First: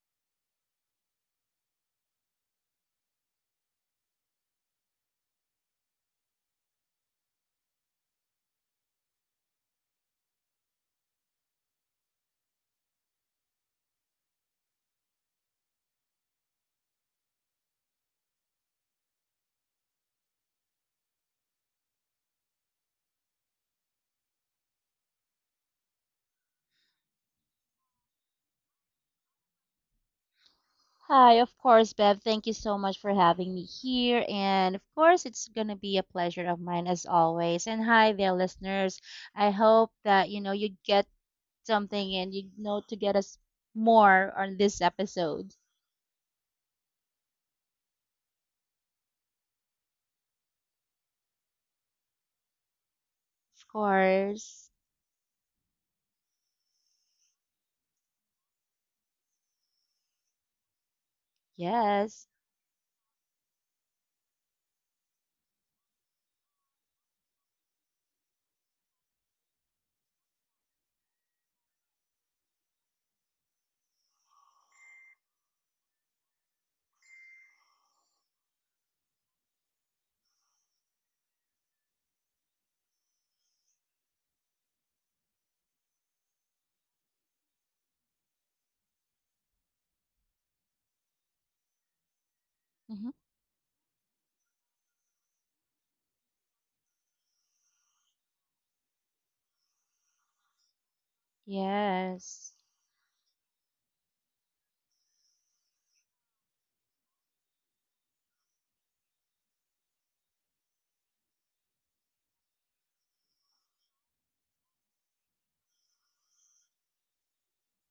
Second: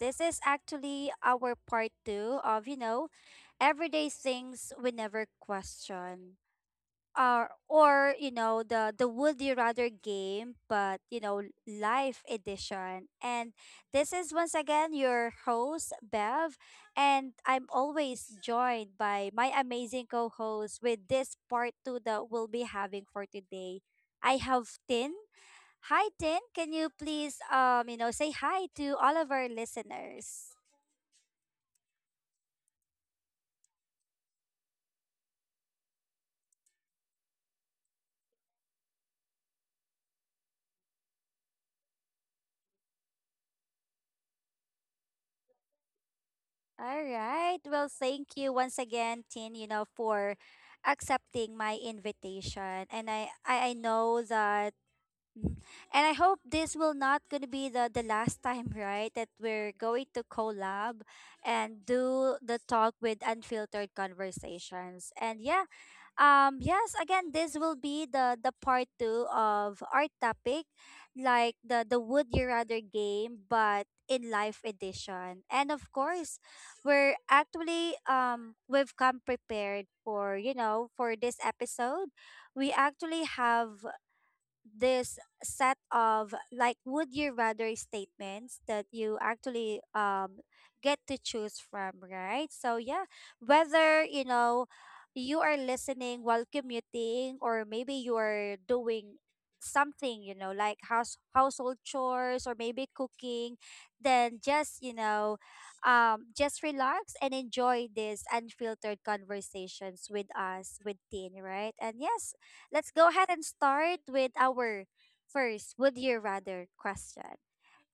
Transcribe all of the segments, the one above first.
This is actually our part two of everyday things we never question. Or the Would You Rather game, but live edition. And this is once again your host, Bev. And I'm always joined by my amazing co host with this part two that we'll be having for today. I have Tin. Hi, Tin. Can you please, say hi to all of our listeners? Hi, of course, Bev. Thank you so much for having me here. And of course, it's going to be a pleasure of mine as always. And hi there, listeners. I hope that you get something and to get us more on this episode. All right. Well, thank you once again, Tin. For accepting my invitation, and I, Of I, I know course. that, mm, and I hope this will not gonna be the last time, right? That we're going to collab and Yes. do the talk with Unfiltered Conversations. And yeah. Yes, again, this will be the part two of our topic, like the Would You Rather game, but in life edition. And of course, we're actually we've come prepared for you know for this episode. We actually have this set of like Would You Rather statements that you actually get to choose from, right? So yeah, Hmm. whether you are listening while commuting, or maybe you are doing something like household chores, or Yes. maybe cooking, then just just relax and enjoy these Unfiltered Conversations with us with teen, right? And yes, let's go ahead and start with our first Would You Rather question.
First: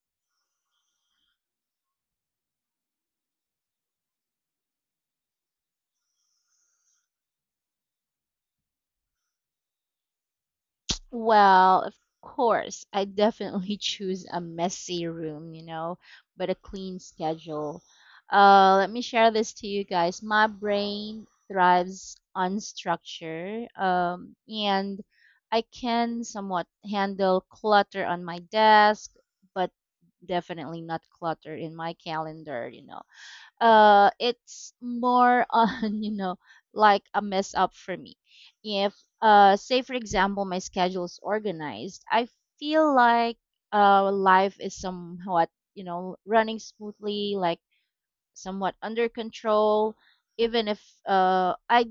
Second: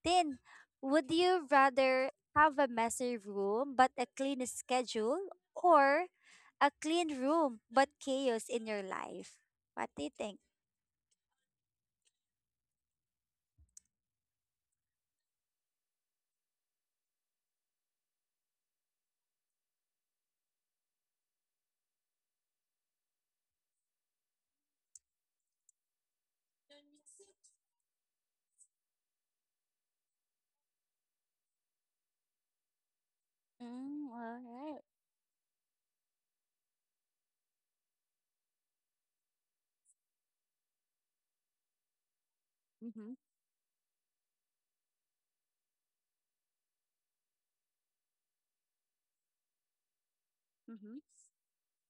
Then, would you rather have a messy room but a clean schedule, or a clean room but chaos in your life? What do you think? Well, of course, I definitely choose a messy room, but a clean schedule. Let me share this to you guys. My brain thrives on structure, and I can somewhat handle clutter on my desk, but definitely not clutter in my calendar, Mm, all it's right. more on like a mess up for me if say for example my schedule is organized. I feel Mm-hmm. like life is somewhat running smoothly, like somewhat under control, even if Mm-hmm. I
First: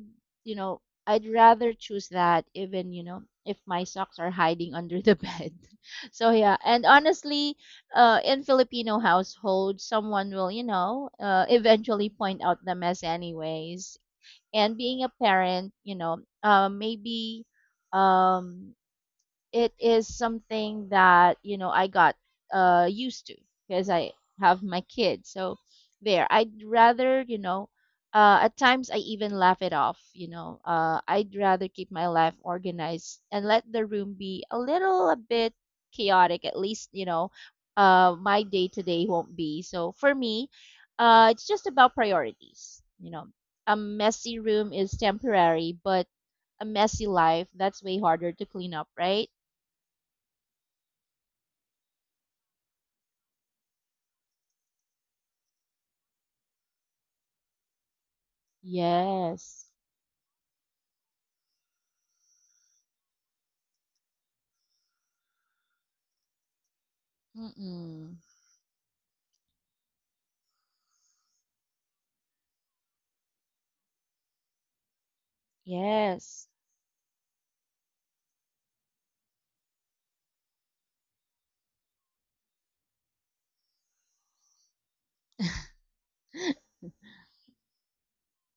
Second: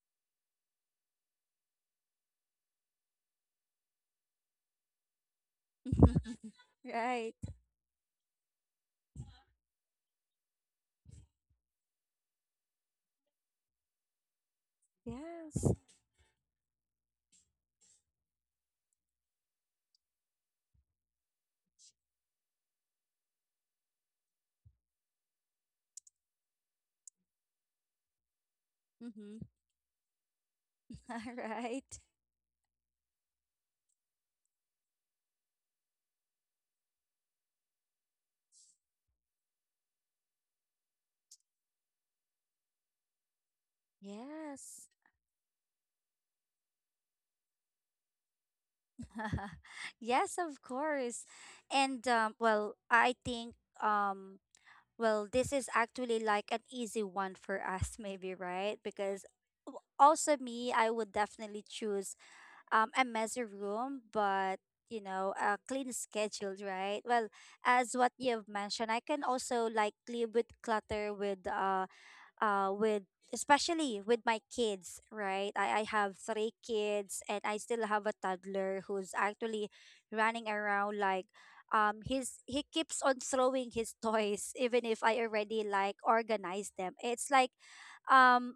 you know I'd rather choose that, even if my socks are hiding under the bed. So yeah, and Right. honestly in Filipino households someone will eventually point out the mess anyways, and being a parent Yes. you know uh, maybe um it is something that I got used to, because I have my kids. So there, I'd rather. At times I even Mm-hmm. laugh it off. I'd All rather keep right. my life organized and let the room be a little a bit chaotic. At least, my day to day won't be. So for me, it's just about priorities. A messy room Yes. is temporary, but a messy life, that's way harder to clean up, right? Yes, of course. And well, I think um well, this is actually like an easy one for us, maybe, right? Because Yes. Also me, I would definitely choose, a messy room, but a clean schedule, right? Well, as what Mm-mm. you've mentioned, I can also like live with clutter with especially with my kids, right? I have Yes. three kids and I still have a toddler who's actually running around like he keeps on throwing his toys, even if I already like organize them. It's like um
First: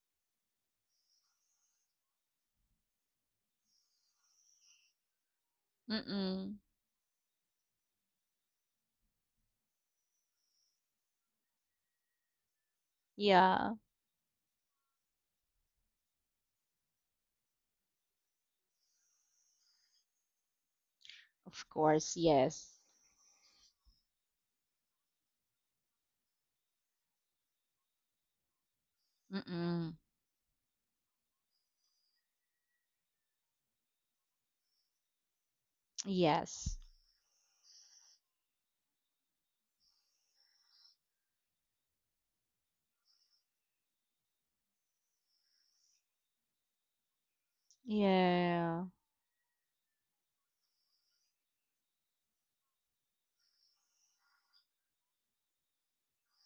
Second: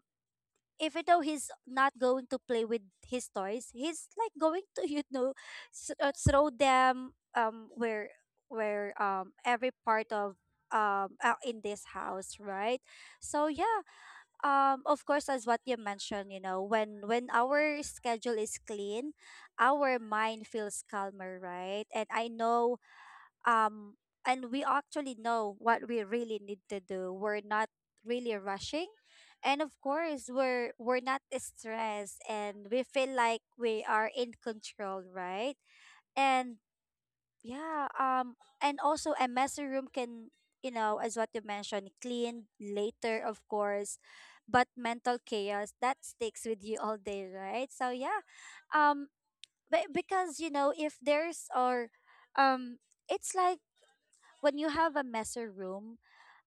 even though he's not going to play with his toys, he's like going to throw Mm-mm. them where every part of in this house, right? So Yeah. yeah, of course, as what you mentioned, you know, when our schedule is clean, our mind feels calmer, Of right? And course, I yes. know, um, and we actually know what we really need to do. We're not really rushing, and of Mm-mm. course, we're not stressed, and we feel like we are in control, right? And Yes. yeah, and also a messy room can, as what you mentioned, clean later, of course, but mental chaos that sticks with you all day, right? So yeah, Yeah. um, but because, if there's or, um, it's like when you have a messy room,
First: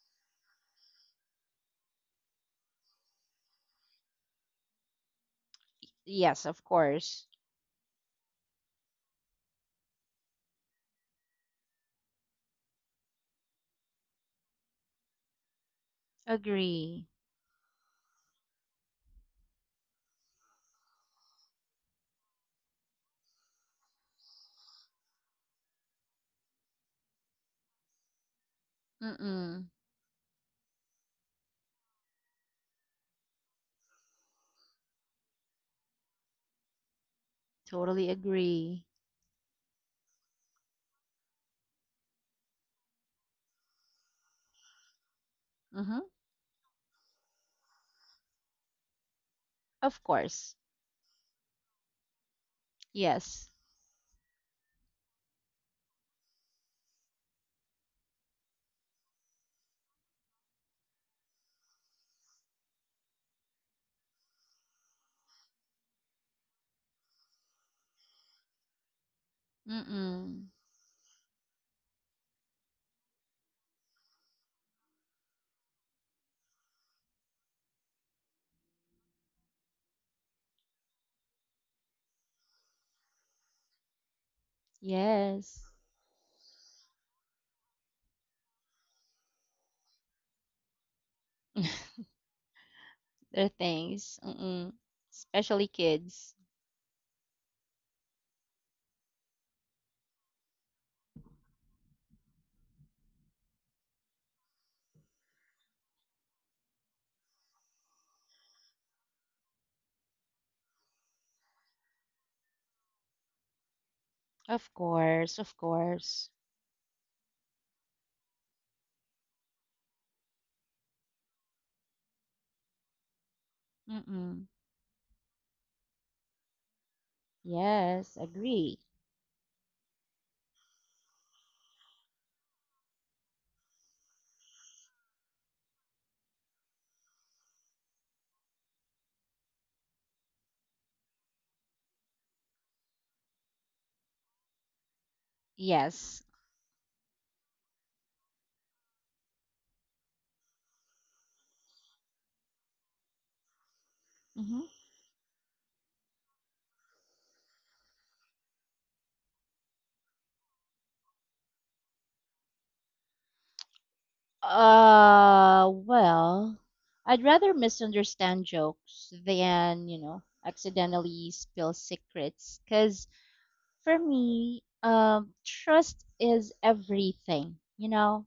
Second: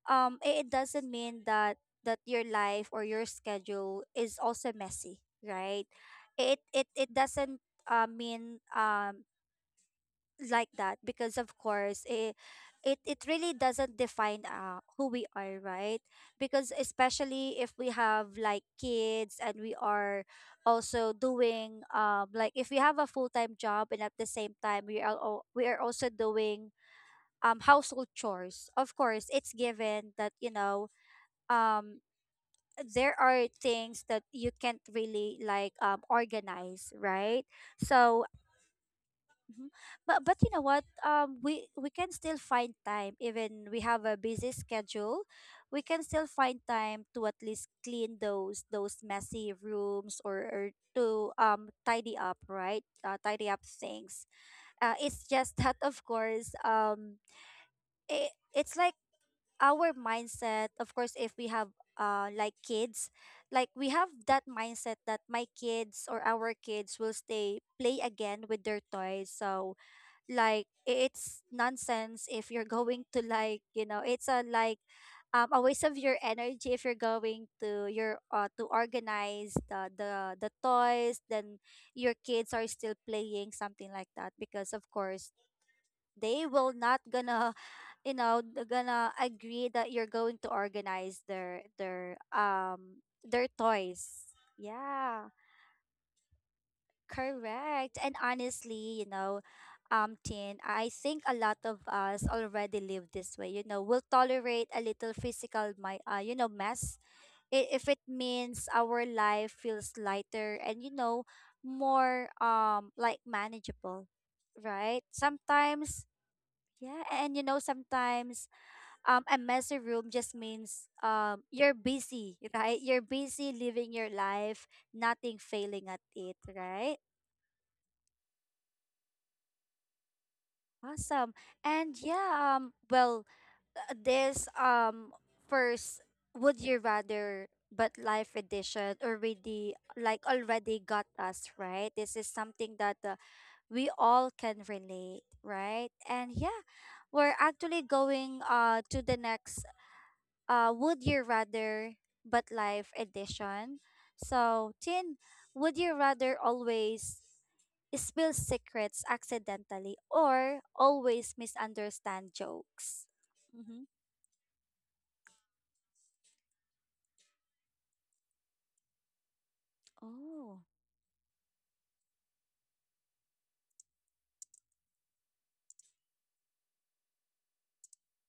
it doesn't mean that your life or your schedule is also messy, right? Yes, It of it it course. doesn't mean like that, because of course it really doesn't define who we are, right? Because Agree. especially if we have like kids, and we are also doing like if we have a full-time job, and at the same time we are also doing household chores, of course it's Mm-mm. given that um there are things that you can't really like organize, right? Totally So, agree. Mhm. But you know what? We can still find time, even we have a busy schedule. We Mm-hmm. can still find time to at least clean those messy Of rooms, or, course. or to tidy up, right? Uh, Yes. tidy up things. It's just that, of course, it's like our mindset. Of course, if we have like kids, like we have that mindset that my kids or our kids will stay play again with their toys, so Mm-mm. like it's nonsense if you're going to like it's a like a waste of your energy if you're going to your to organize the toys, then your kids are still playing something like that, because of course Yes. they will not gonna they're gonna agree that you're going to organize their their um their There are things. toys, Mm-mm. yeah. Especially kids. Correct. And honestly, Tin, I think a lot of us already live this way. We'll tolerate a little physical, mess if it means our life feels lighter, and more like manageable, Of right? course, of Sometimes, course. yeah, and sometimes a messy room just means you're busy, right? You're busy living your Mm-mm. life, nothing failing at it, right? Yes, agree. Awesome. And yeah, well, this first Would You Rather But Live edition already got us, right? This is something that we all can relate, right? Yes. And yeah, we're actually going to the next Would You Rather But Life edition. Mhm. So, Tin, would you rather always spill secrets accidentally, or always misunderstand jokes? Mm-hmm. Well, I'd rather misunderstand jokes than Oh, accidentally spill secrets. Because for me, trust is everything, you know?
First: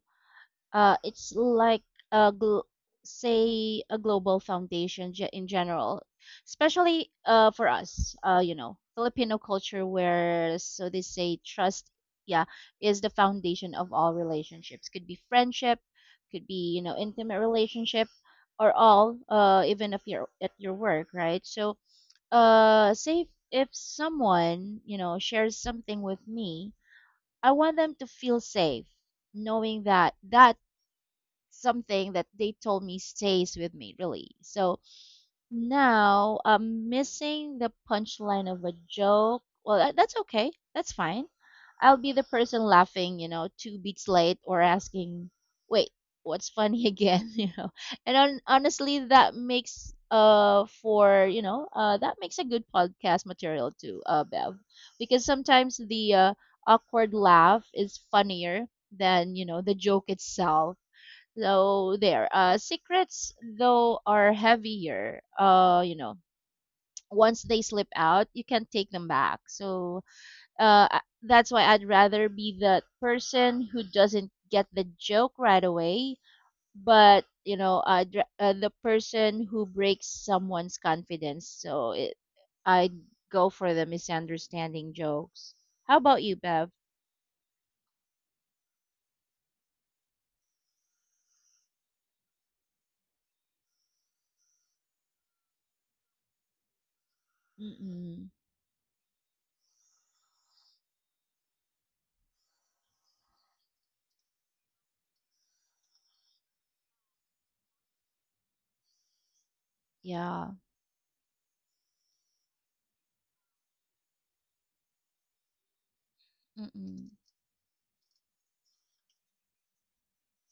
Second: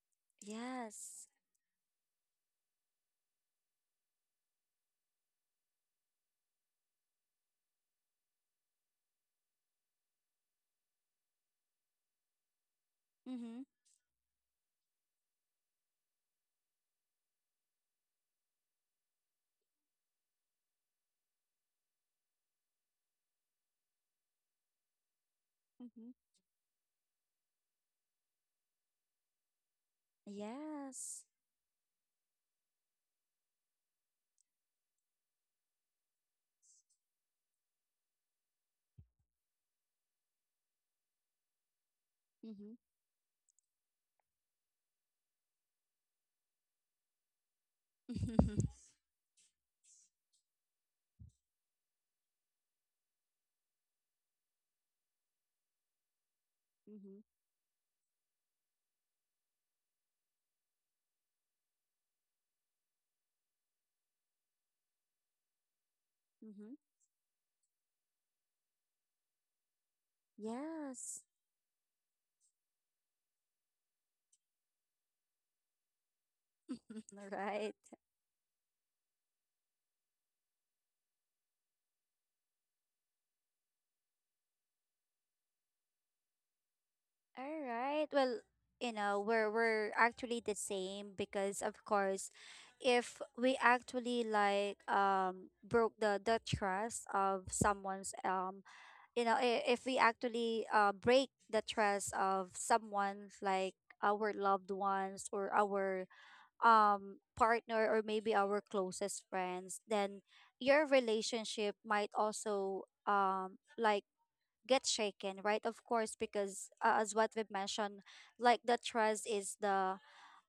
Yes. It's like a gl- say a global foundation, in general, especially for us, filipino culture, where so they say trust, yeah, is the Mm-hmm. foundation of all relationships. Could be friendship, could be intimate relationship, or all, even if you're at your work, right? So, say if someone shares something Mm-hmm. with me, I want them to feel safe knowing that that Yes. something that they told me stays with me, really. So now I'm missing the punchline of a joke. Well, that's okay, that's fine. I'll be the person Mm-hmm. laughing two beats late, or asking, wait, what's funny again? And on, Mm-hmm. honestly, that makes for you know that makes a good podcast material too, Bev. Because sometimes the awkward Mm-hmm. laugh is funnier than the joke itself. So there, secrets though are heavier. Mm-hmm. once they slip out, you can't take them back. So uh, I- Yes. that's why I'd rather be the person who doesn't get the joke right away, but Right. The person who breaks someone's confidence. So I'd go for the misunderstanding jokes. How about you, Bev? All right. Well, we're actually the same, because of course, if we actually like broke the trust of someone's Mm-mm. You know, if we actually break the trust of someone, like our loved ones or our partner, or maybe our closest friends, then Yeah. your relationship might also like get shaken, right? Of course, because Mm-mm. as what we've mentioned, like the trust is the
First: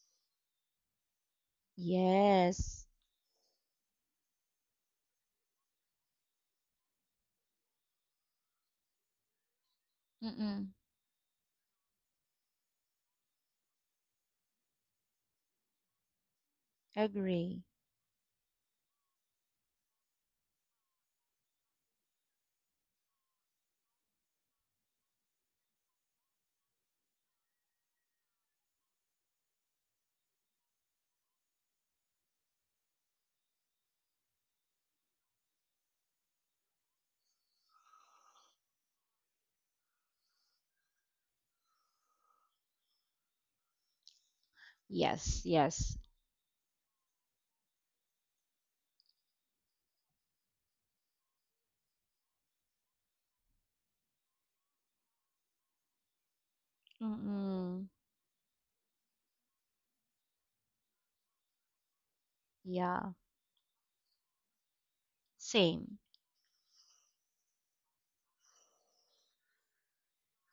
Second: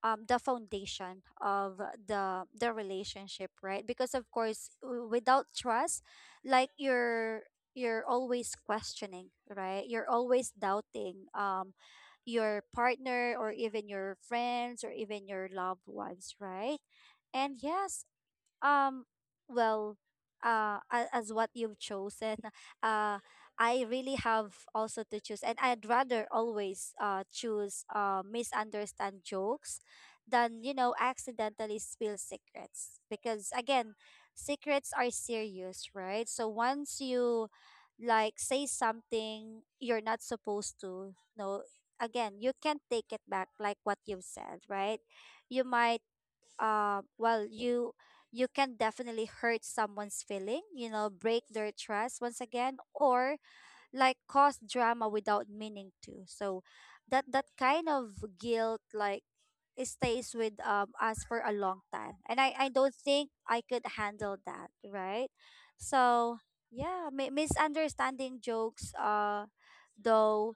um the foundation of the Yes. relationship, right? Because of course, without trust, like you're always questioning, right? You're always Mm-mm. doubting your partner, or even your friends, or even your loved ones, right? And Agree. yes, um, well, as what you've chosen, uh, I really have also to choose, and I'd rather always choose misunderstand jokes than accidentally spill secrets, because again, secrets are serious, right? So once you like say something you're not supposed to, no, again, you can't take it back, like what you've said, right? Yes, You yes. might well, you can definitely hurt someone's feeling, break their trust once again, or like cause drama without meaning to, so that kind Mm-mm. of guilt, like, it stays with us for a long time, and I don't Yeah. think I could handle that, right? Same. So yeah, misunderstanding jokes, though,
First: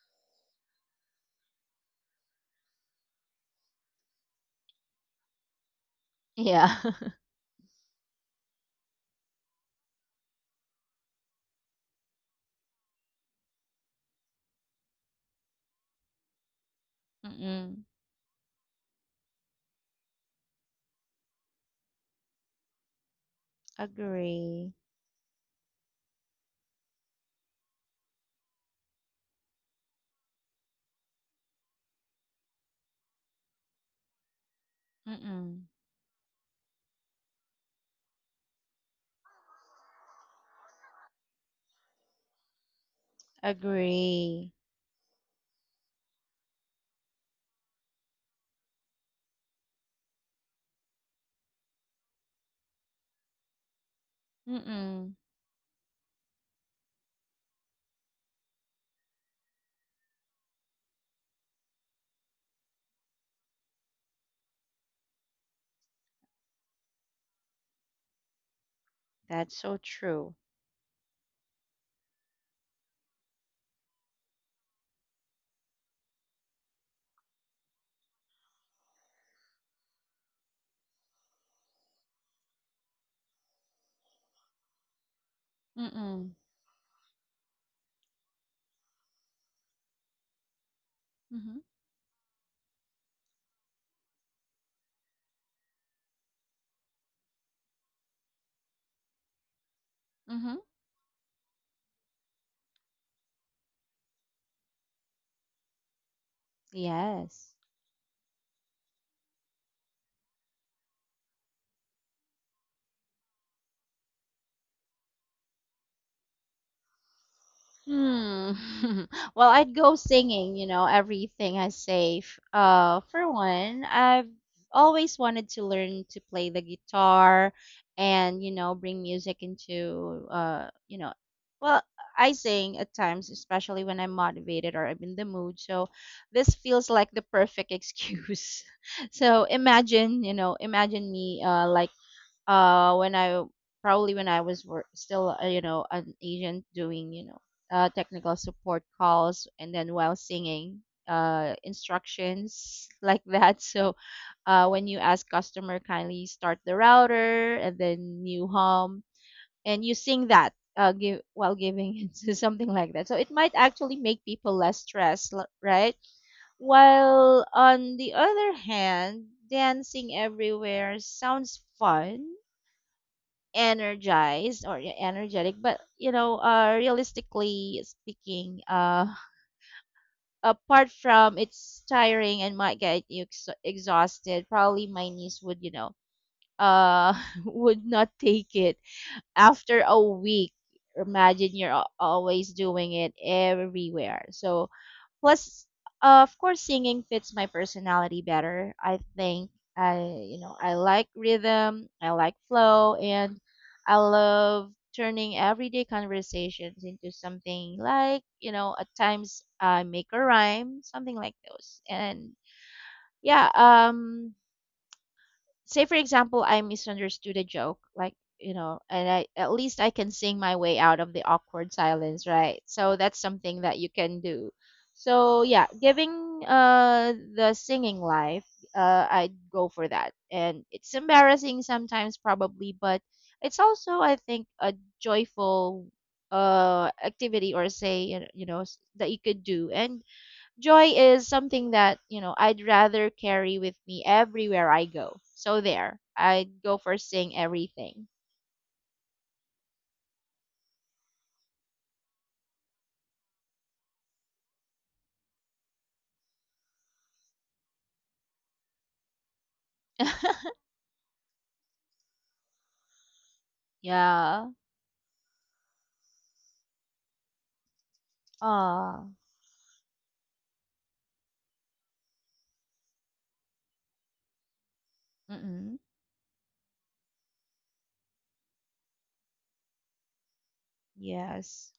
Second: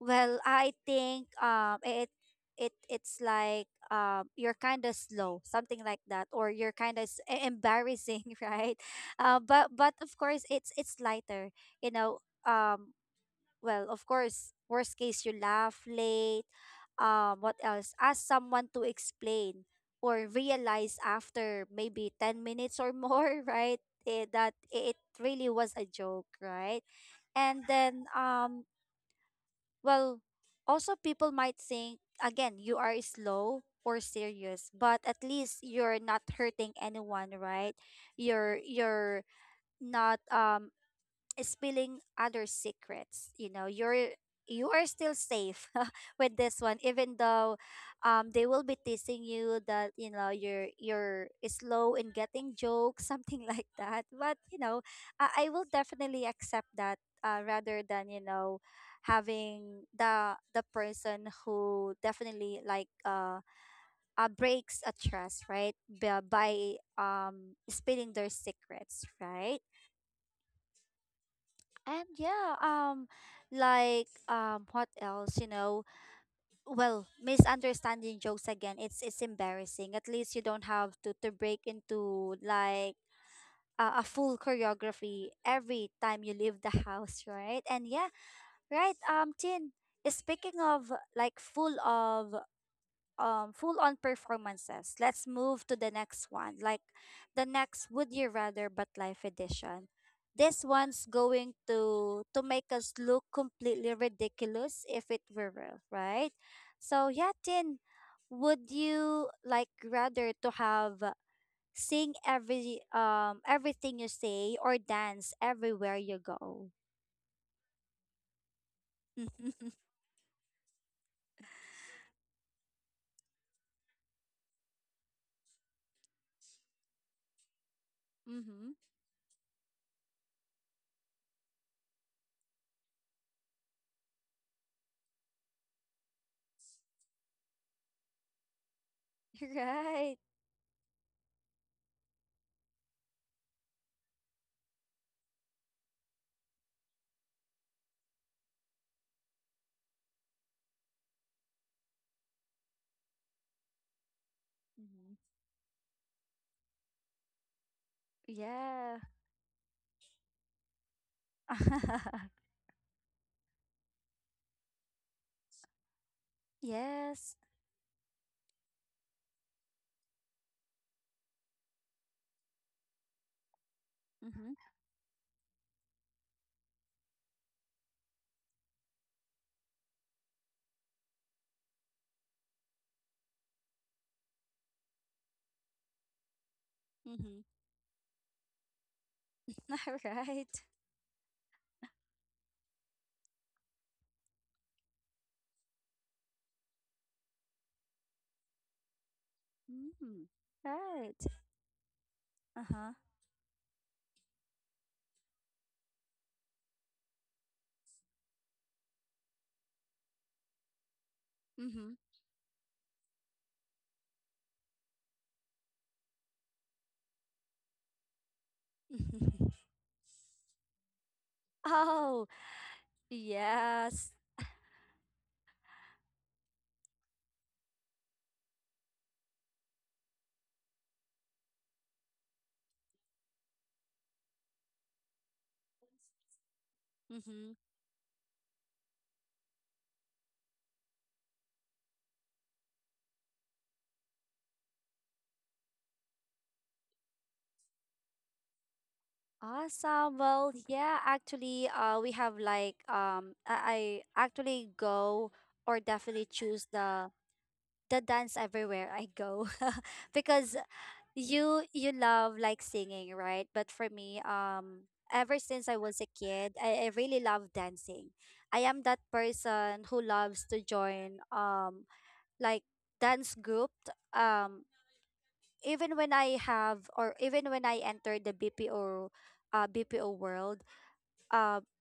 well, I think it's like you're kind of slow, something like that, or you're Yeah. kind of embarrassing, right? But of course it's lighter, you know. Um, well, of course, worst case you laugh late. What Mm-mm. else? Ask someone to explain, or realize after maybe 10 minutes or more, right? That Agree. it really was a joke, right? And then well, also people might think again you are slow or serious, but at least Mm-mm. you're not hurting anyone, right? You're not spilling other secrets, you know you're Agree. you are still safe, with this one, even though they will be teasing you that you're slow in getting jokes, something like that. But Mm-mm. I will definitely accept that, rather than having the person who definitely like breaks a trust, right? By spilling their secrets, That's right? so true. And yeah, like, what else? Well, misunderstanding jokes again, it's embarrassing. At least you don't have to break into like a full choreography every time you Mm-mm. leave the house, right? And yeah, right. Tin. Speaking of like Mm-hmm. Full on performances, let's move to the next one, like the next Would You Rather But Life edition. Mm-hmm. This one's going to make us look completely ridiculous if it were real, right? So yeah, Yes. Tin, would you like rather to have sing everything you say, or dance everywhere you go? Hmm. Well, I'd go singing everything I say. For one, I've always wanted to learn to play the guitar andMm-hmm. Bring music into, well, I sing at times, especially when I'm motivated or I'm in the mood. So this feels like the perfect excuse. So Right. imagine me, like, when I, probably when I was still, an agent doing technical support calls, and then while singing instructions like that. So when you Mhm. ask customer, kindly start the router, and then you Yeah. hum and you sing that, give while giving it, to something like that. So it might actually make people less stressed, right? Yes. While on the other hand, dancing everywhere sounds fun, Mm-hmm. energized, or you're energetic, but realistically speaking, apart from it's tiring and might get you exhausted, probably my niece would uh Mhm. would not take it after a week. Alright. Imagine you're always doing it everywhere. So plus, of course, singing fits my personality better. I think I, Mm. I like Right. rhythm, I like Uh-huh. flow, and I love turning everyday conversations into something like, at times I make a rhyme, something like those. Mhm. And yeah, say for example I misunderstood a joke, like and I at least I can sing my way out of the awkward Oh, silence, right? So that's something that you yes. can do. So yeah, giving, the singing life, I'd go for that. And it's embarrassing sometimes, probably, but it's also, I think, a joyful Mm-hmm. activity, or say, you know, that you could do. And joy is something that, I'd rather carry with me everywhere I go. So there, I'd go for saying everything. Awesome. Well, yeah, actually, we have I actually go or definitely choose the dance everywhere I go because you love like singing, right? But for me, Yeah. Ever since I was a kid, I really love dancing. I am that Ah. person who loves to join like dance group, um Mm-mm. even when I have, or even when I entered the BPO, BPO world, um Yes.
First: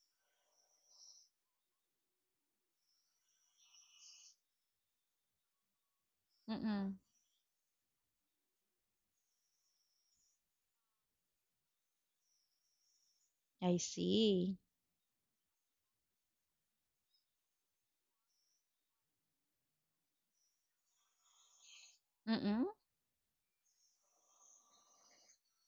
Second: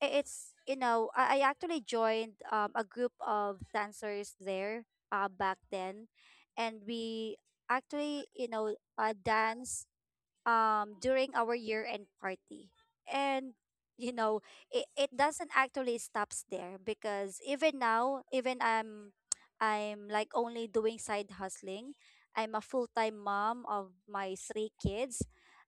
I- it's you know I actually joined a group of dancers there back then. And Mm-mm. we actually, dance during our year-end party. And, I you know, see. it doesn't actually stops there because even now, even I'm like only doing side hustling. I'm a Mm-mm. full-time mom of my three kids.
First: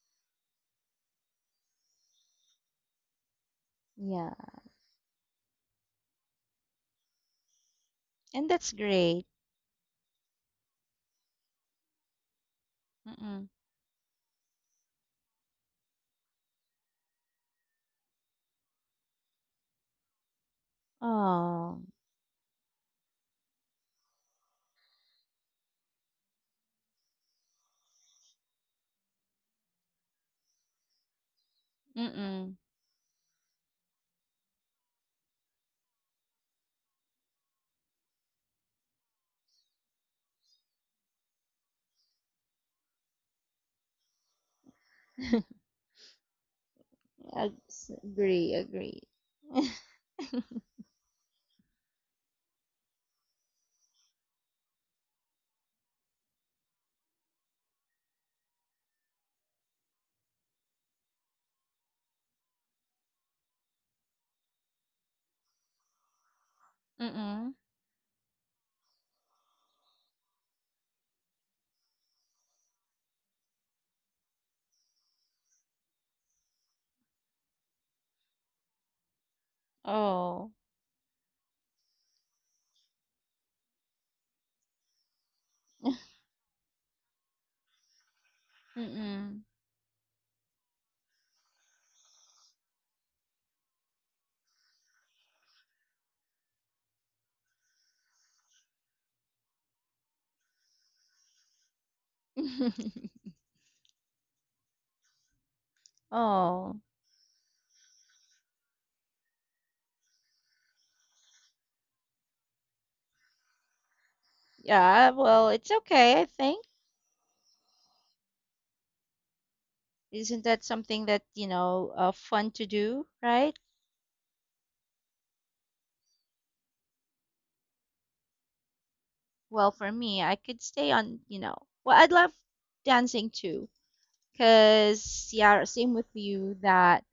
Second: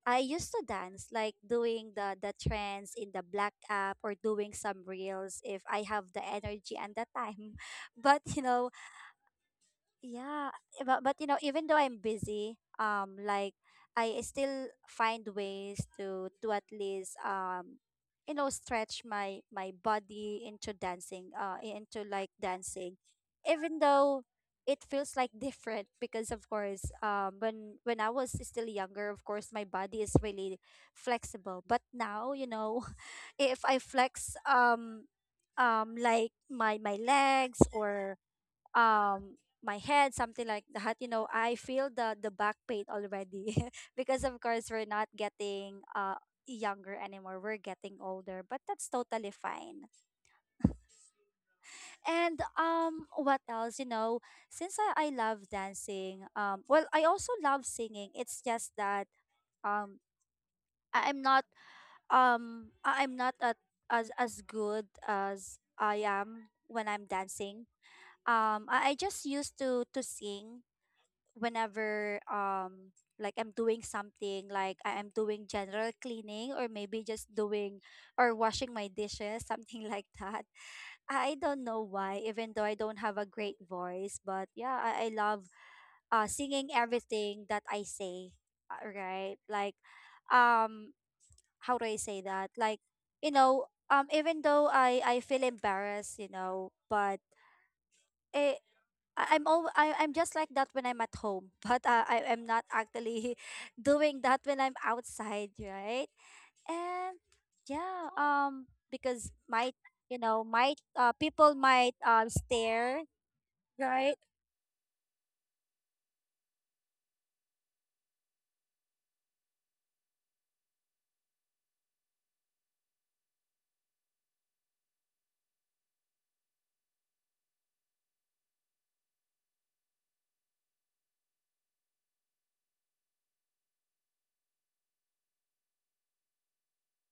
I used to dance, like doing the trends in the black app, or Yeah. doing some reels if I have the energy and the time. But you And know, that's great. yeah, even though I'm busy, Mm-mm. like I still find ways to at least, stretch my body into dancing, Oh. into like dancing, even though it feels like different because, of course, when I was still younger, of course, my body is really flexible. But now, you Mm-mm. know, if I flex, like my legs or um my head, something like that, you know, I feel the back pain already because, of course, we're not getting, younger anymore, we're getting older. agree, But that's agree. totally fine. And what else? You know, since I love dancing, well, I also love singing. It's just that, um I- i'm not I'm not at, as good as I am when I'm Mm-mm. dancing. I just used to sing whenever, like I'm doing something, like I am doing general cleaning, or maybe just doing or washing my dishes, something like that. Oh. I don't know why, even though I don't have a great voice, but yeah, I love singing everything that I say. Right? Mm-mm. Like, um how do I say that? Like, you know, even though I feel embarrassed, you know, but it, I'm just like that when I'm at home, but, I am not actually doing that when I'm outside, right? Oh. And yeah, because might, you know, might, people might stare, right? Yeah, well, it's okay, I think. Isn't that something that fun to do, right? Well, for me, I could stay on, well, I'd love dancing too. 'Cause yeah, same with you, that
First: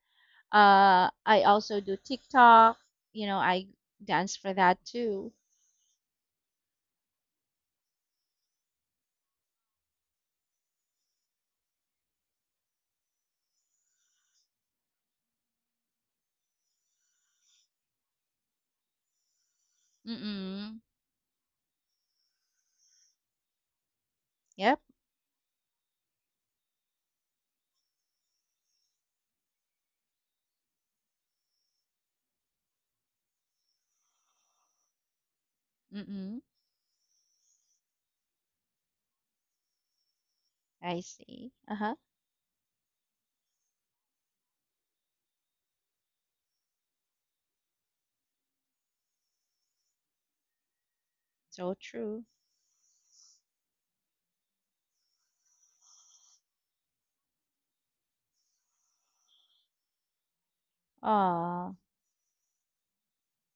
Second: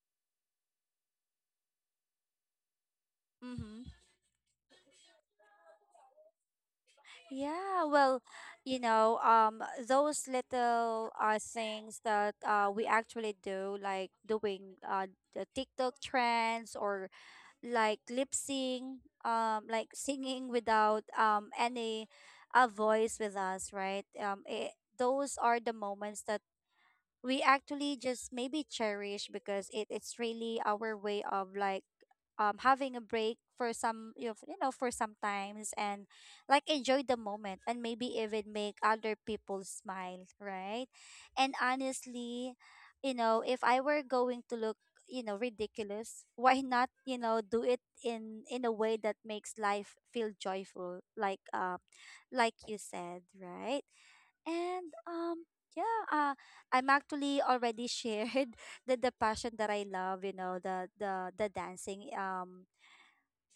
I also do TikTok. I Mm-hmm. dance for that too. Yeah, well, you know, those little things that we actually do, like doing the TikTok trends, or like lip sync, like singing Mm-mm. without any a voice with us, right? Yep. Those are the moments that we actually just maybe cherish because it's really our way of like having a break for you know, for some times, and Mm-mm. like enjoy the moment and maybe even make other people smile, right? I see. And Uh-huh. honestly, you know, if I were going to look, you know, ridiculous, why not, you know, do it in a way that makes life feel joyful, like, So true. like you said, right? And yeah, I'm actually already shared the passion that I love, you know, the Aw. dancing.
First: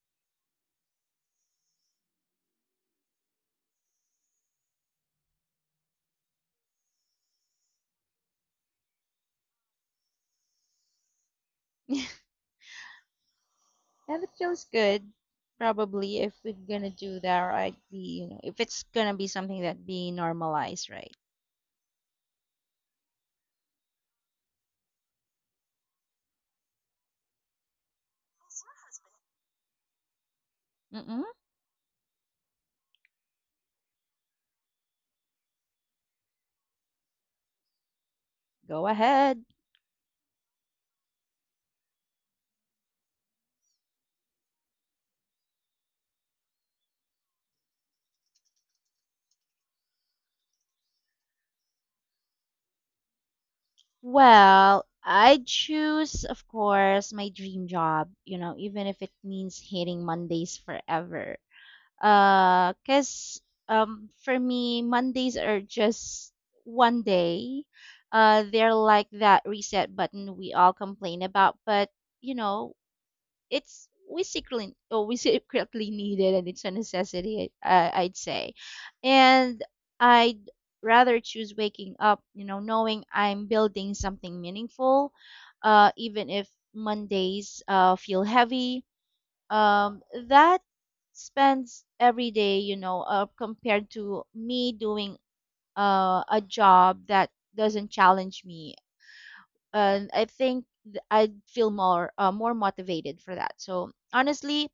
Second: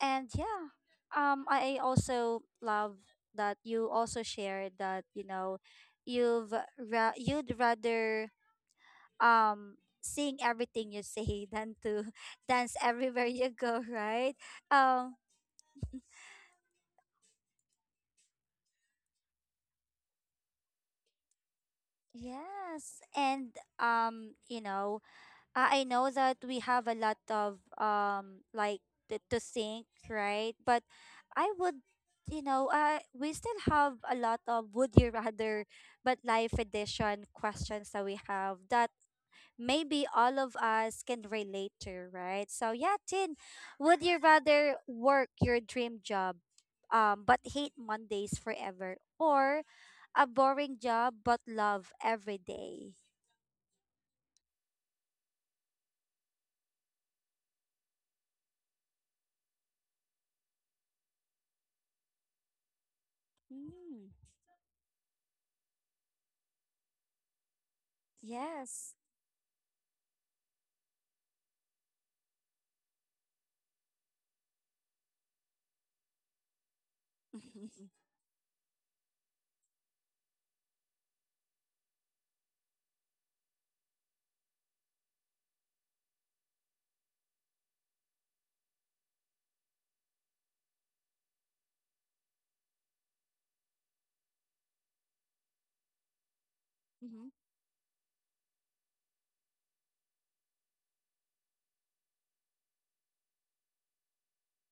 And yeah, I also love that you also shared that, you know, you'd rather um sing everything you say than to dance everywhere you go, That right? feels good. Um Probably if we're gonna do that, right? If it's gonna be something that be normalized, right? yes, and, you know, I know that we have a lot of like to sink, right? But Mm-mm. I would, you know, we still have a lot of would you rather but life edition questions that we have Go that ahead. maybe all of us can relate to, right? So yeah, Tin, would you rather work your dream job, but hate Mondays forever, or a boring job but love every day? Well, I choose, of course, my dream job, you know, even if it means hating Mondays forever. 'Cause Mm, for me, Mondays are just one day. They're yes. like that reset button we all complain about. But you know, it's, we secretly, we secretly need it, and it's a necessity, I, i'd say. And I'd rather choose waking up knowing I'm building something meaningful, even if Mondays feel heavy. um that spends every day, compared to me doing a job that Mm-hmm. doesn't challenge me. And I think I'd feel more motivated for that. So honestly,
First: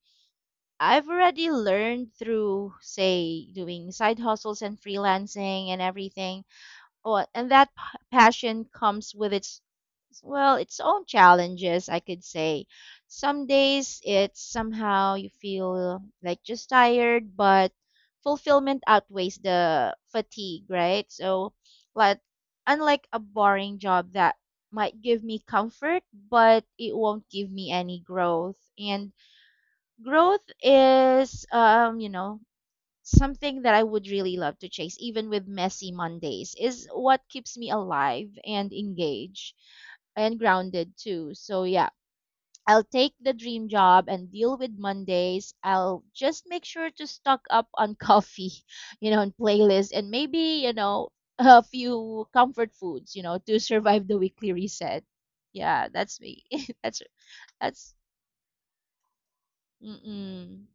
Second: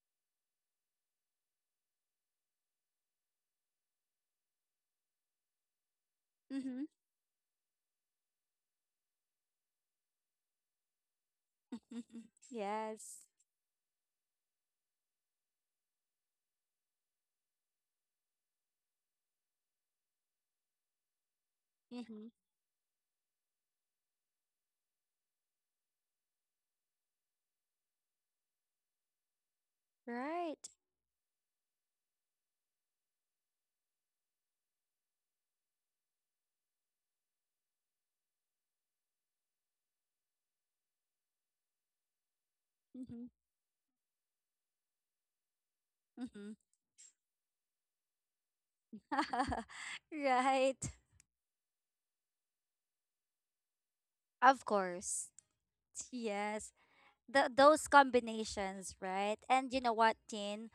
I've already learned through, say, doing side hustles and freelancing and everything. Mm-hmm. Oh, and that passion comes with its, well, its own challenges, I Mm-hmm. could say. Yes. Some days it's somehow, you feel like just tired, but fulfillment outweighs the fatigue, right? So, like, Mm-hmm. unlike a boring job that might give me comfort, but it won't give me any growth. And growth Right. is something that I would really love to chase. Even with messy Mondays is what keeps me alive and engaged and grounded too. So yeah, I'll take Mm-hmm. the dream job and deal with Mondays. I'll just Mm-hmm. make sure to stock up on coffee and playlists, and maybe Right. A few comfort foods to survive the weekly Of reset. course. Yeah, that's me. Yes. that's The, those that's combinations, right? And you know what, mm-mm. Tin?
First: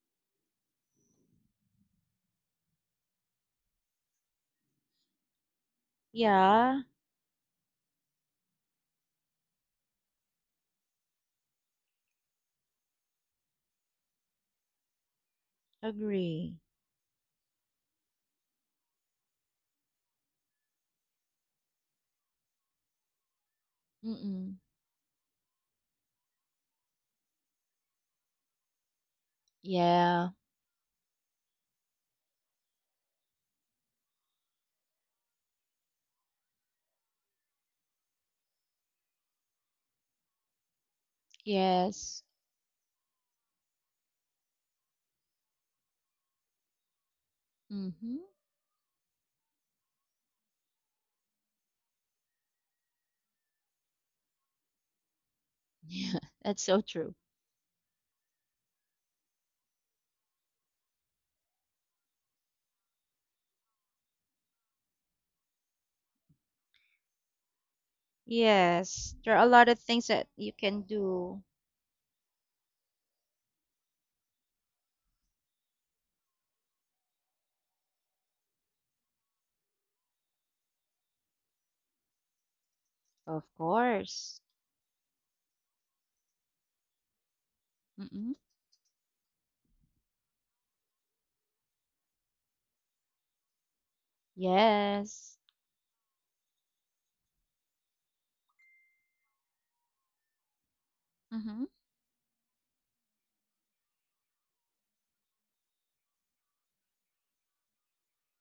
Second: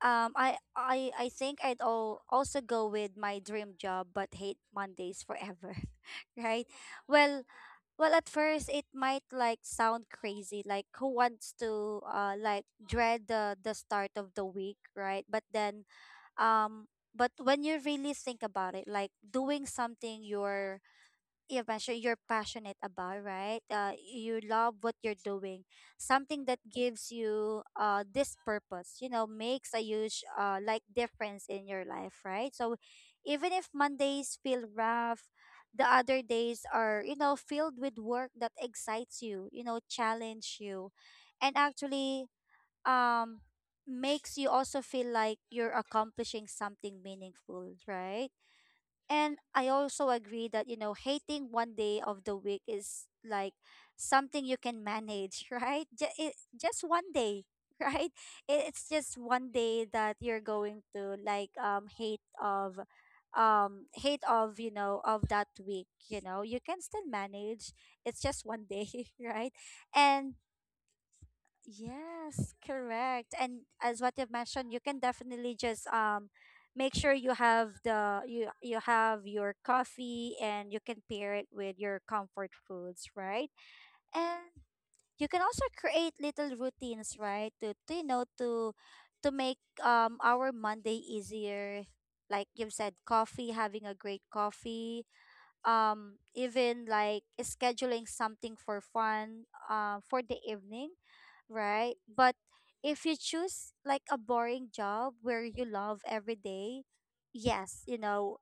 I think I'd all also go with my dream job, but hate Mondays forever, right? Yeah. Well, well, at first it might like sound crazy, like who wants to, like dread the start of the week, right? But then, Agree. um but when you really think about it, like doing something you're, yeah, passion you're passionate about, right? You Mm-mm. love what you're doing, something that gives you, this purpose, you know, makes a huge, Yeah. Like difference in your life, right? So even if Mondays feel rough, the other days are, you know, filled with work that excites you, you know, challenge you, and Yes. actually, um makes you also feel like you're accomplishing something meaningful, Mm-hmm. right? And I also agree that, you know, hating one day of the week is like something you can manage, right? Yeah, that's so Just one true. day, right? It- It's just one day that you're going to like hate of, you know, of that week, you know. You can still manage. It's just one day, Yes, there are a right? lot of things that And you can do. yes, correct. And as what you've mentioned, you can definitely just make sure you have the you you have your coffee, and you can pair it with your comfort foods, Of right? course. And you can also create little routines, right? To, you know, Mm-mm. to make our Monday easier. Like you've said, coffee, having a great coffee, Yes. Even like scheduling something for fun, for the evening, Mm-hmm. right? But if you choose like a boring job where you love every day, yes, you know,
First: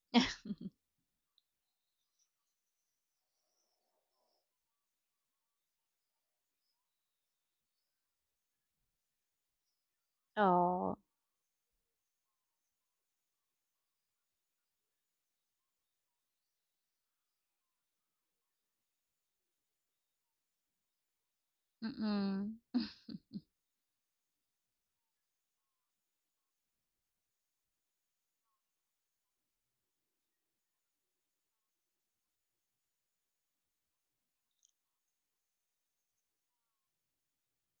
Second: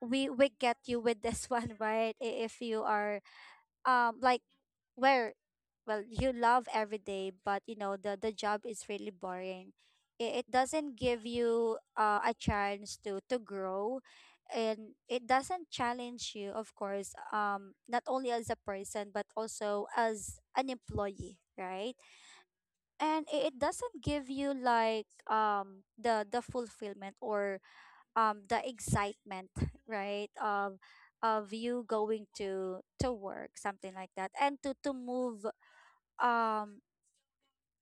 we we get you with this one, right? If you are, like, where, well, you love every day but, you know, the job is really boring, it doesn't Oh. give you, a chance to grow, and it doesn't challenge you, of course, not only as a person but also as an employee, right? Mm-mm. And it doesn't give you like, the fulfillment, or the excitement, right, of you going to work, something like that, and to move, um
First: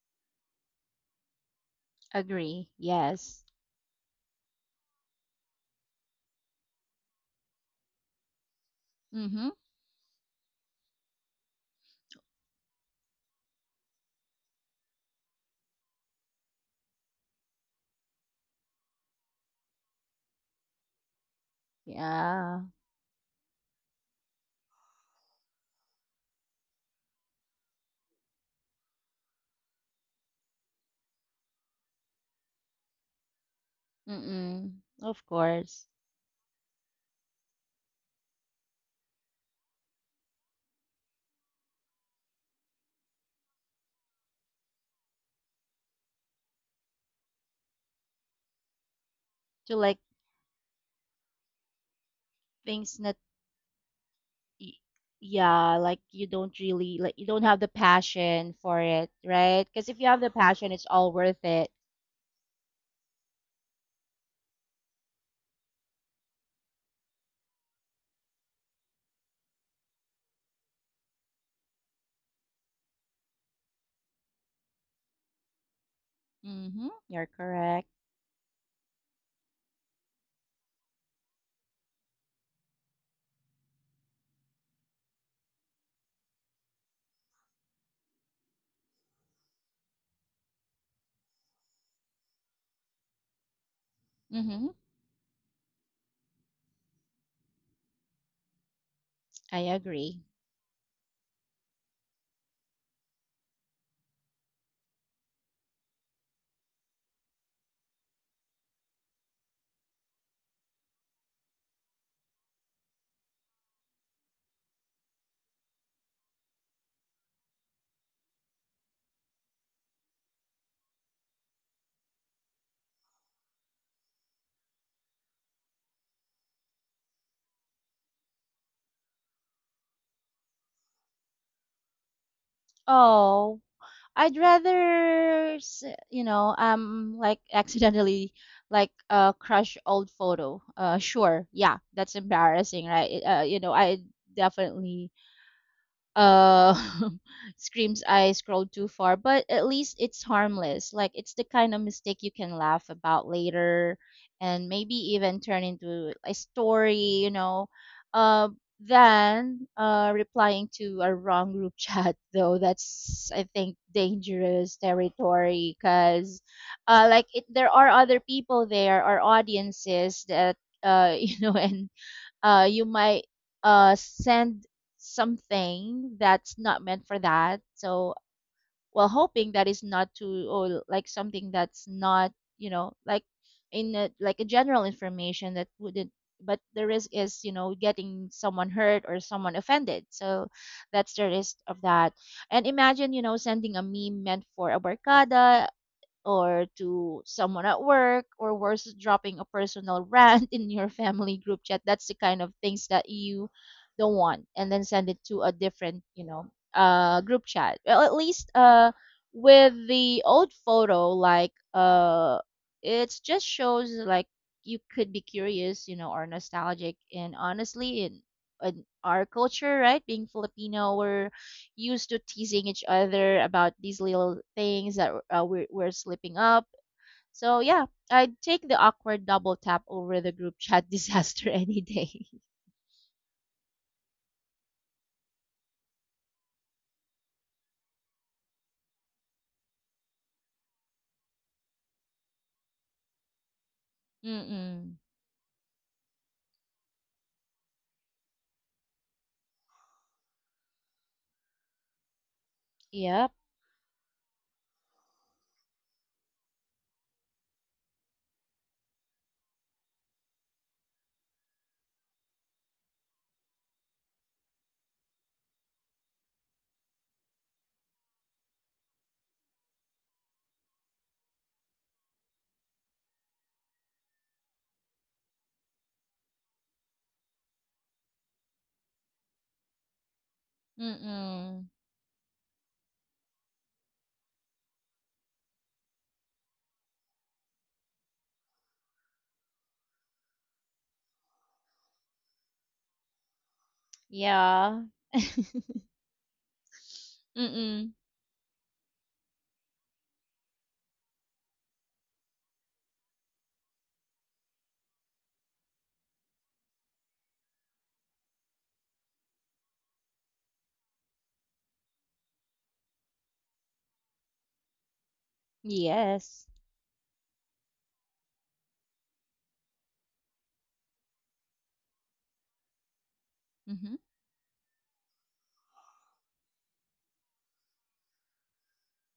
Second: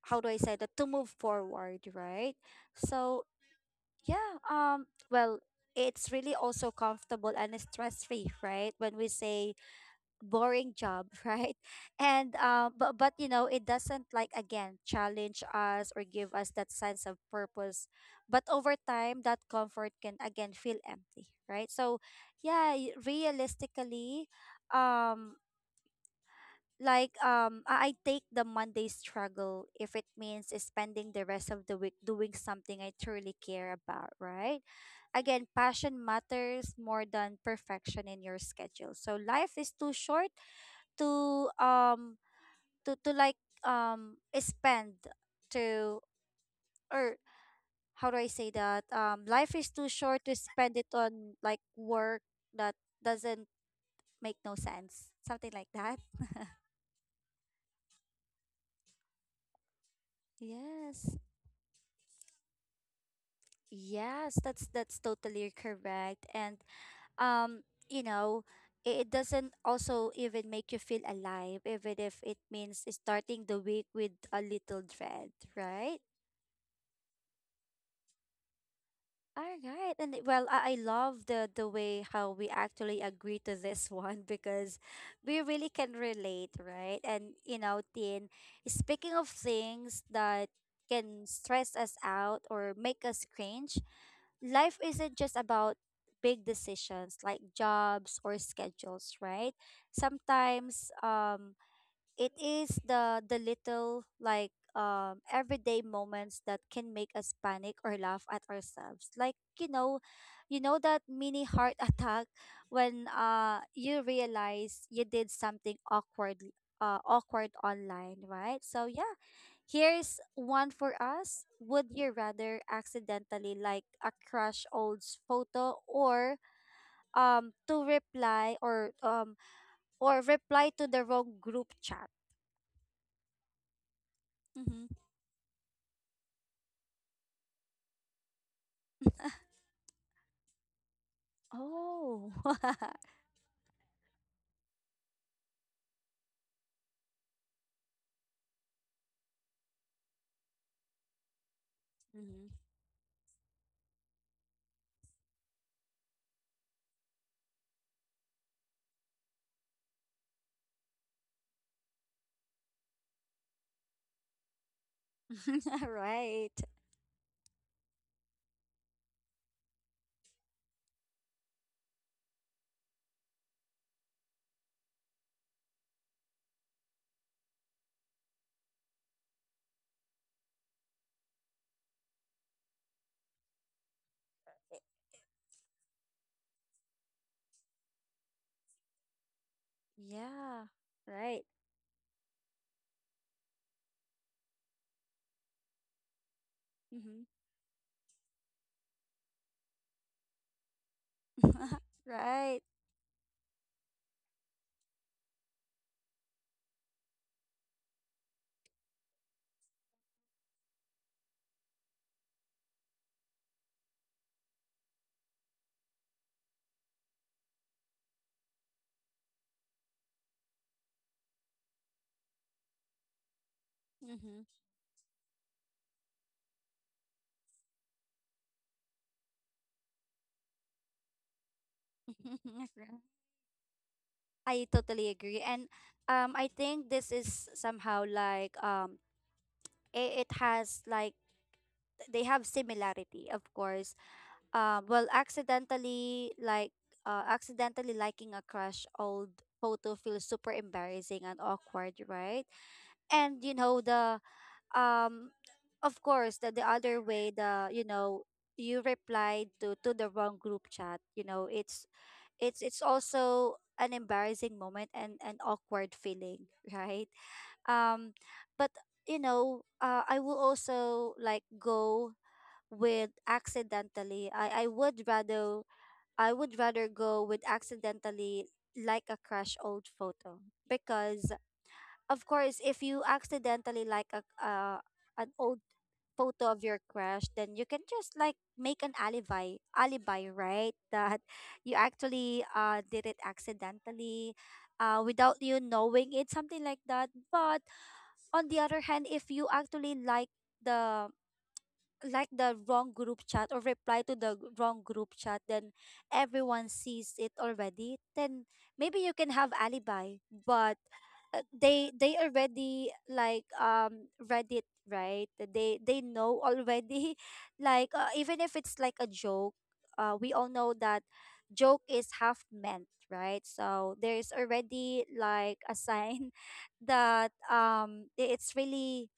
how do I say that, to move forward, right? Agree. So Yes. yeah, well, it's really also comfortable and stress free, right, when we Mm-hmm. say boring job, right? And, but you know, it doesn't like again challenge us or give us that sense of purpose, but over time that comfort can again feel empty, right? So Yeah. yeah, realistically, um I take the Monday struggle if it means spending the rest of the week doing something I truly care about, right? Mm-mm. Of Again, course. passion matters more than perfection in your schedule. So life is too short to, to like spend to or how do I say that, life is To too like short to spend it on like work that things that, doesn't make no y- sense, something like yeah, that. like you don't really, like you don't have the passion for it, right? Because if you have the passion, it's all Yes, worth it. yes, that's totally correct. And um you know, it doesn't also even make you feel alive, even if it means starting the week with a little dread, right? Mm-hmm. You're correct. All right. And well, I love the way how we actually agree to this one because we really can relate, right? And you know, Tin, speaking of things that can stress us out or make us cringe, Mm-hmm. life isn't just about big decisions like jobs or schedules, right? I agree. Sometimes, it is the little like, everyday moments that can make us panic or laugh at ourselves, like, you know, you know, that mini heart attack when, you realize you did something awkward, awkward online, right? So yeah, here's one for us: would you rather accidentally like a crush old's photo, um to reply or um or reply to the wrong group chat? Oh, I'd Mhm. rather, you know, like accidentally, like, crush old photo. Sure, yeah, that's Oh. embarrassing, right? It, you know, I definitely uh screams, I scrolled too far. But at least it's harmless. Like it's the kind of mistake you can Mhm. laugh about later and maybe even turn into a story, you know. Uh, than replying to a wrong group chat, though that's I think dangerous territory. Because Right. Like it, there are other people there, or audiences that you know, and you might send something that's not meant for that. So, well, hoping that is not to, or like something that's not, you know, like, in a, like a general information that wouldn't. But the risk is, you know, getting someone hurt or someone offended. So Yeah. that's the Right. risk of that. And imagine, you know, sending a meme meant for a barkada, or to Mhm. someone at work, or worse, dropping a personal rant in your family group chat. That's the kind of Right. things that you don't want, and then send it to a different, you know, group chat. Well, at least with the old photo, like, it just shows, like, you could be curious, you know, or nostalgic. And honestly, in our culture, right, being Filipino, we're used to teasing each other about these little Mhm. things that we're slipping up. So yeah, I'd take the awkward double tap over the group chat disaster any day. I totally agree. And I think this is somehow like, it has like they have similarity, of course. Mm-mm. Well, accidentally like, accidentally liking a crush old photo feels super embarrassing and awkward, right? Yep. And you know the, um of course, the other way, the, you know, you replied to the wrong group chat, you know, it's it's also an embarrassing moment and an awkward feeling, right? um but You know, I will also like go with accidentally, I would rather, I would rather go with accidentally like a crush old photo because, Mm-mm. of course, if you accidentally like a, uh, an old photo of your crush, then you can just like make an alibi, alibi, right? That you actually did it accidentally, Yeah. Without you knowing it, something like that. But Mm-mm. on the other hand, if you actually the like the wrong group chat or reply to the wrong group chat, then everyone sees it already, then maybe you can have alibi. But they already like read it, right? They know Yes. already. Like, even if it's like a joke, we all know that joke is half meant, right? Mm-hmm. So there's already like a sign that it's really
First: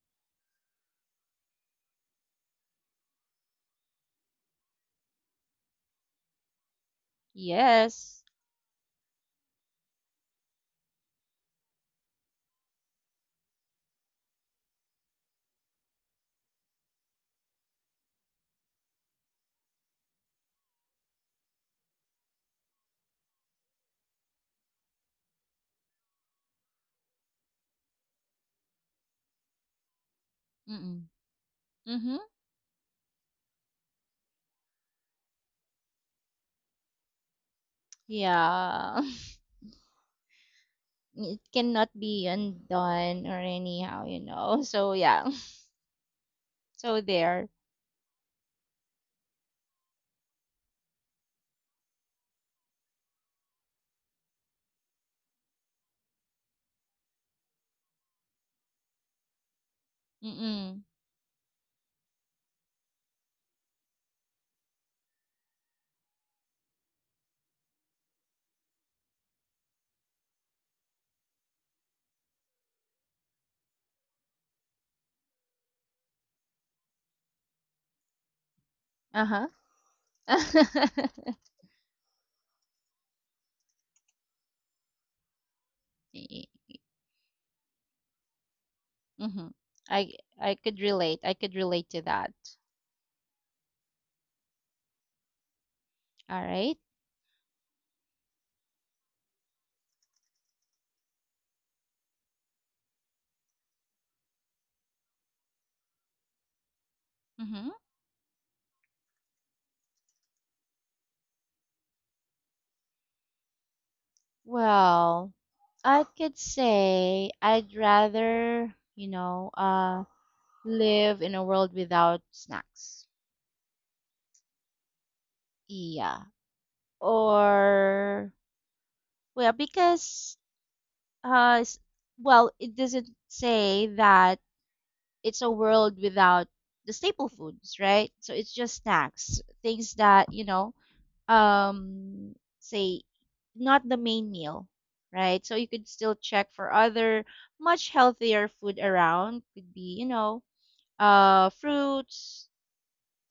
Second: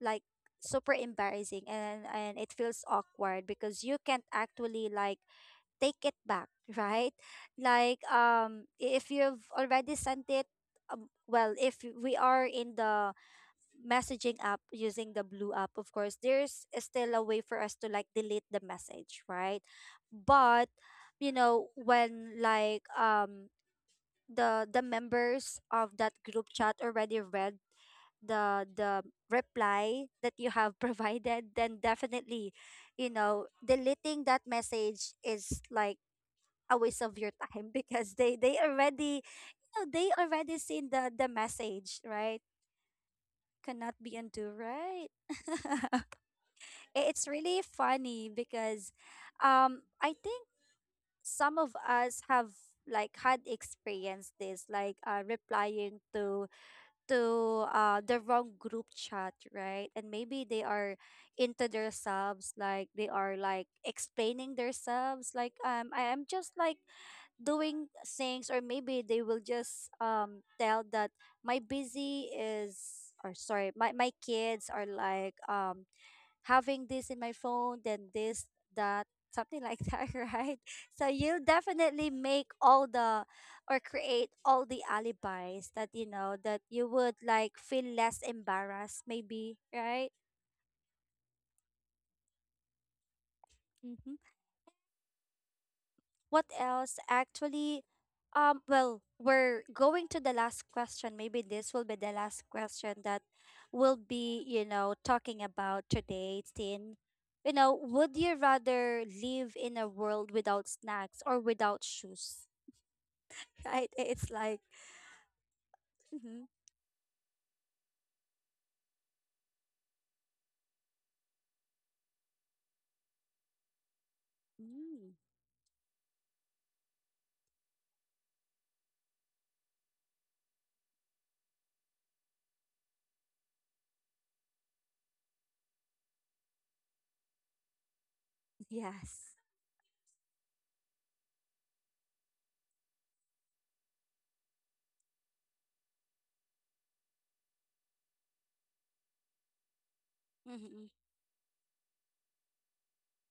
like super embarrassing, and it feels awkward because you can't actually like take it back. Right? Like, Yes. If you've already sent it, well, if we are in the messaging app using the blue app, of course there's still a way for us to like delete the message, right? But you know when like the members of that group chat already read the reply that you have Mm-mm. provided, then Mm-hmm. definitely, you know, deleting that message is like a waste of your time because they they Yeah. already you know, they already seen the the It cannot message, be right? undone or Cannot anyhow, be you undo, know. So right? yeah. I- So it's there. really funny because I think some of us have like had experienced this, like, replying to the wrong group chat, right? And maybe they Mm-mm. are into themselves, like they are like explaining themselves, like, I am just like doing things, or maybe they will just tell that my busy is, or sorry, my kids are like having this in my phone, then this, that, Uh-huh. something like that, right? So you'll definitely make all the, or create all the alibis that, you know, that you would like feel less embarrassed, Mm-hmm. maybe, right? I I could relate. I could relate to that. Mm-hmm. All What right. else actually? Well, we're going to the last question. Maybe this will be the last question that we'll be, you know, talking about today, Tin. You Mm-hmm. know, would you rather live in a world without snacks or without shoes? Right? It's like, Well, I could mhm. say I'd rather live in a world without snacks. Mm. Yeah. Or, well, because, uh, s- well, it doesn't say that it's a world without the staple foods, right? So it's just Yes. snacks, things that, say, not the main meal, right? So you could still check for other much healthier food around. Could be you know Hmm. uh fruits,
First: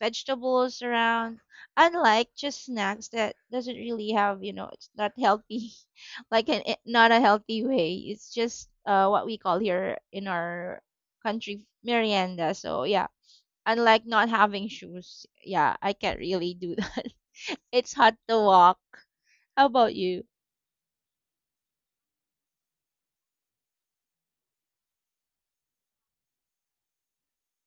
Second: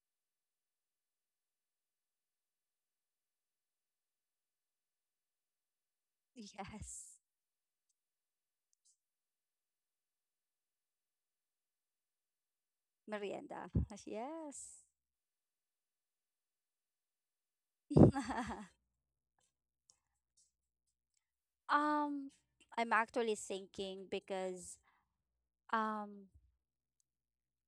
vegetables around, unlike just snacks that doesn't really have, it's not healthy like not Yes. a healthy way. It's just what we call here in our country merienda. So yeah, Merienda. unlike not having Yes. shoes, yeah, I can't really do that. It's hard to walk. How about you? um I'm actually thinking, because um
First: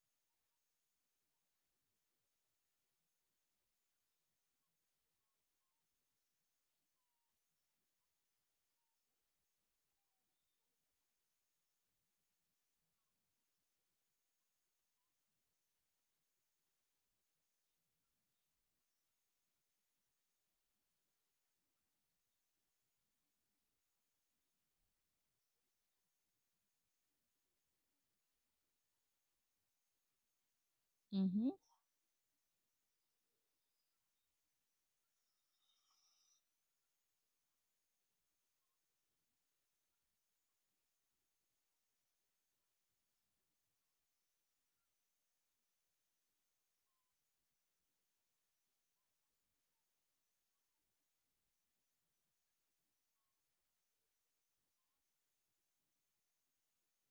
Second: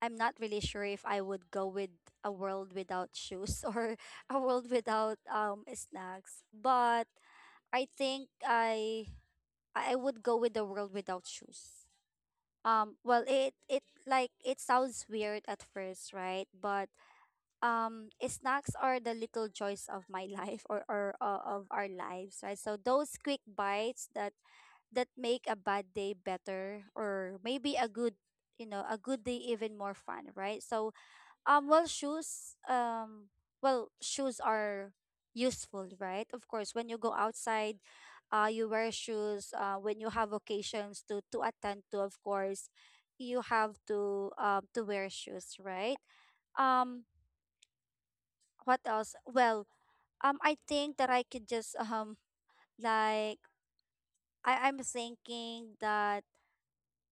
I'm not really sure if I would go with a world without shoes or a world without snacks. But I think I would go with the world without shoes. Well, it like it sounds weird at first, right? But snacks are the little joys of my life, or of our lives, right? So those quick bites that, that make a bad day better, or maybe a good, you know, a good day even more fun, right? So Mm-hmm. Well, shoes. Well, shoes are useful, right? Of course, when you go outside, you wear shoes. When you have occasions to attend to, of course, you have to wear shoes, right? Um, what else? Well, I think that I could just like I'm thinking that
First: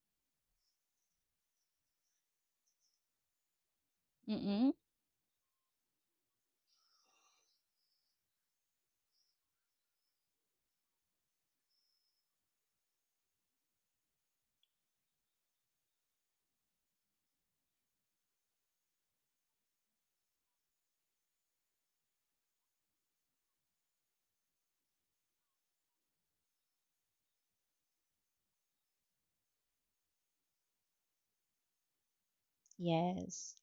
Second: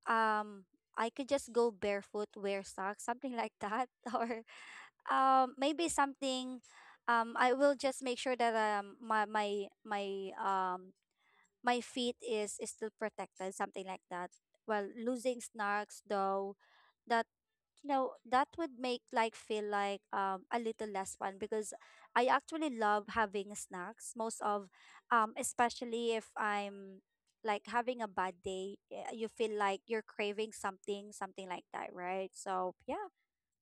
um I could just go barefoot, wear socks, something like that, or Mm-mm. Maybe something, I will just make sure that my feet is still protected, something like that. Well, losing snarks though, that, you know, that would make like feel like a little less fun because I actually love having snacks most of, especially if I'm like having a bad day, eh, you feel like you're craving something, something like that, right? So yeah. Yes.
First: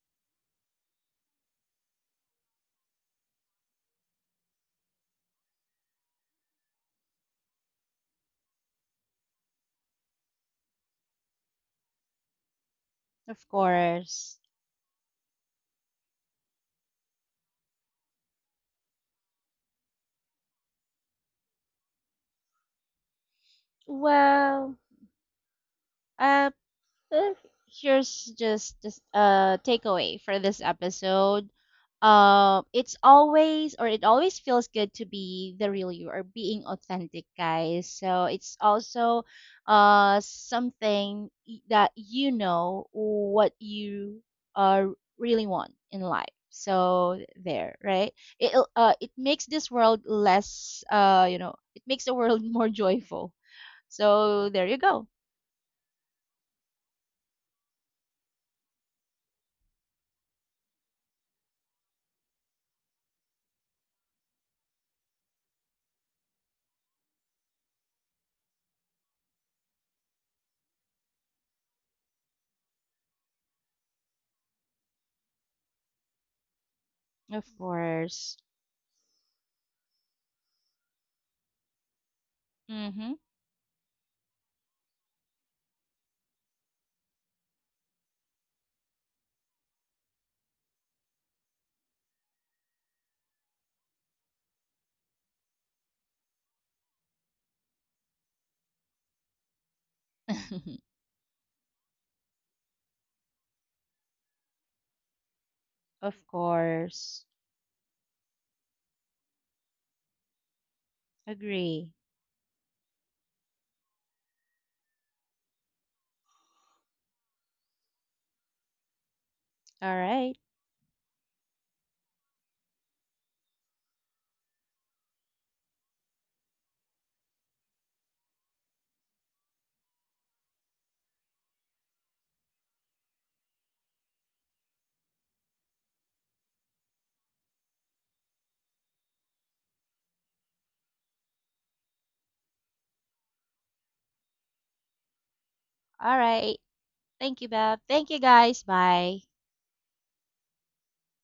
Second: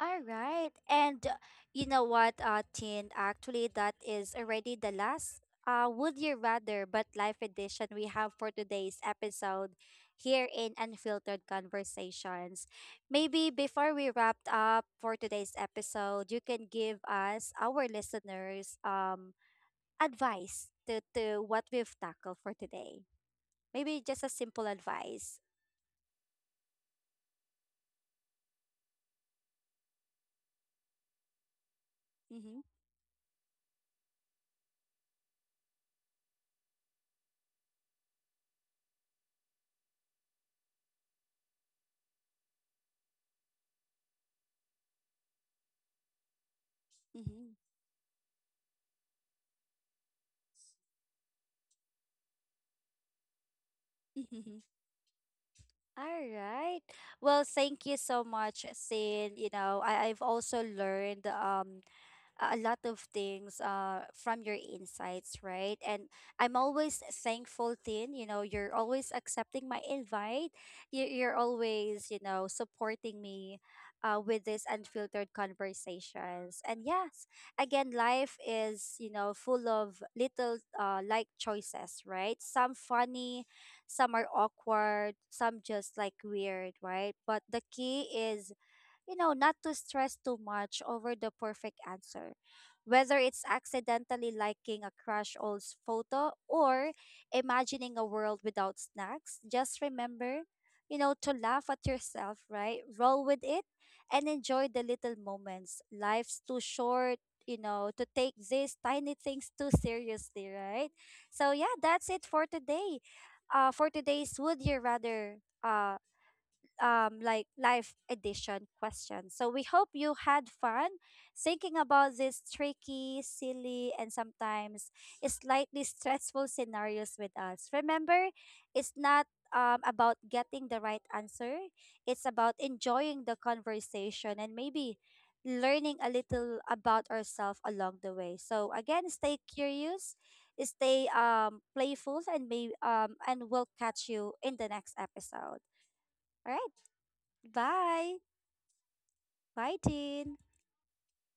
All right. And you know what, Tin? Actually, that is already the last, Would You Rather But Life edition we have for today's episode here in Unfiltered Conversations. Of Maybe before we wrap course. up for today's episode, you can give us, our listeners, advice to what we've tackled for today. Maybe just a simple Well, advice. um, Uh, here's just takeaway for this episode. Mm-hmm. It always feels good to be the real you, or being authentic, guys. So it's also something, that you know what you uh really want in life. So Mm-hmm. there, right? It makes this world less it makes the world more joyful. So there you go. All right. Well, thank you so much, Sin. You know, I've also learned a lot of things, from your insights, right? And I'm always thankful, Tin. You know, you're always accepting my invite. You're always, you know, supporting me with these unfiltered conversations. And yes, Of again, life course. is, you know, full of little, like choices, right? Some Mm-hmm. funny, some are awkward, some just like weird, right? But the key is, you know, not to stress too much over the perfect answer. Whether it's accidentally liking a crush old's photo or imagining a world without snacks, just remember, you know, to laugh at yourself, right? Roll with it and enjoy the little moments. Of Life's too short, course. you know, to take these tiny things too seriously, right? So yeah, Agree. that's it for today. For today's Would You Rather uh like life edition question. So we hope All you right. had fun thinking about these tricky, silly, and sometimes slightly stressful scenarios with us. Remember, it's not about getting the right answer, it's about enjoying the conversation and maybe learning a little about ourselves along the way. So again, stay curious, stay playful, and may and we'll catch you in the next episode. All All right. right? Thank you, Bab. Thank Bye. you, guys. Bye. Bye, Tin.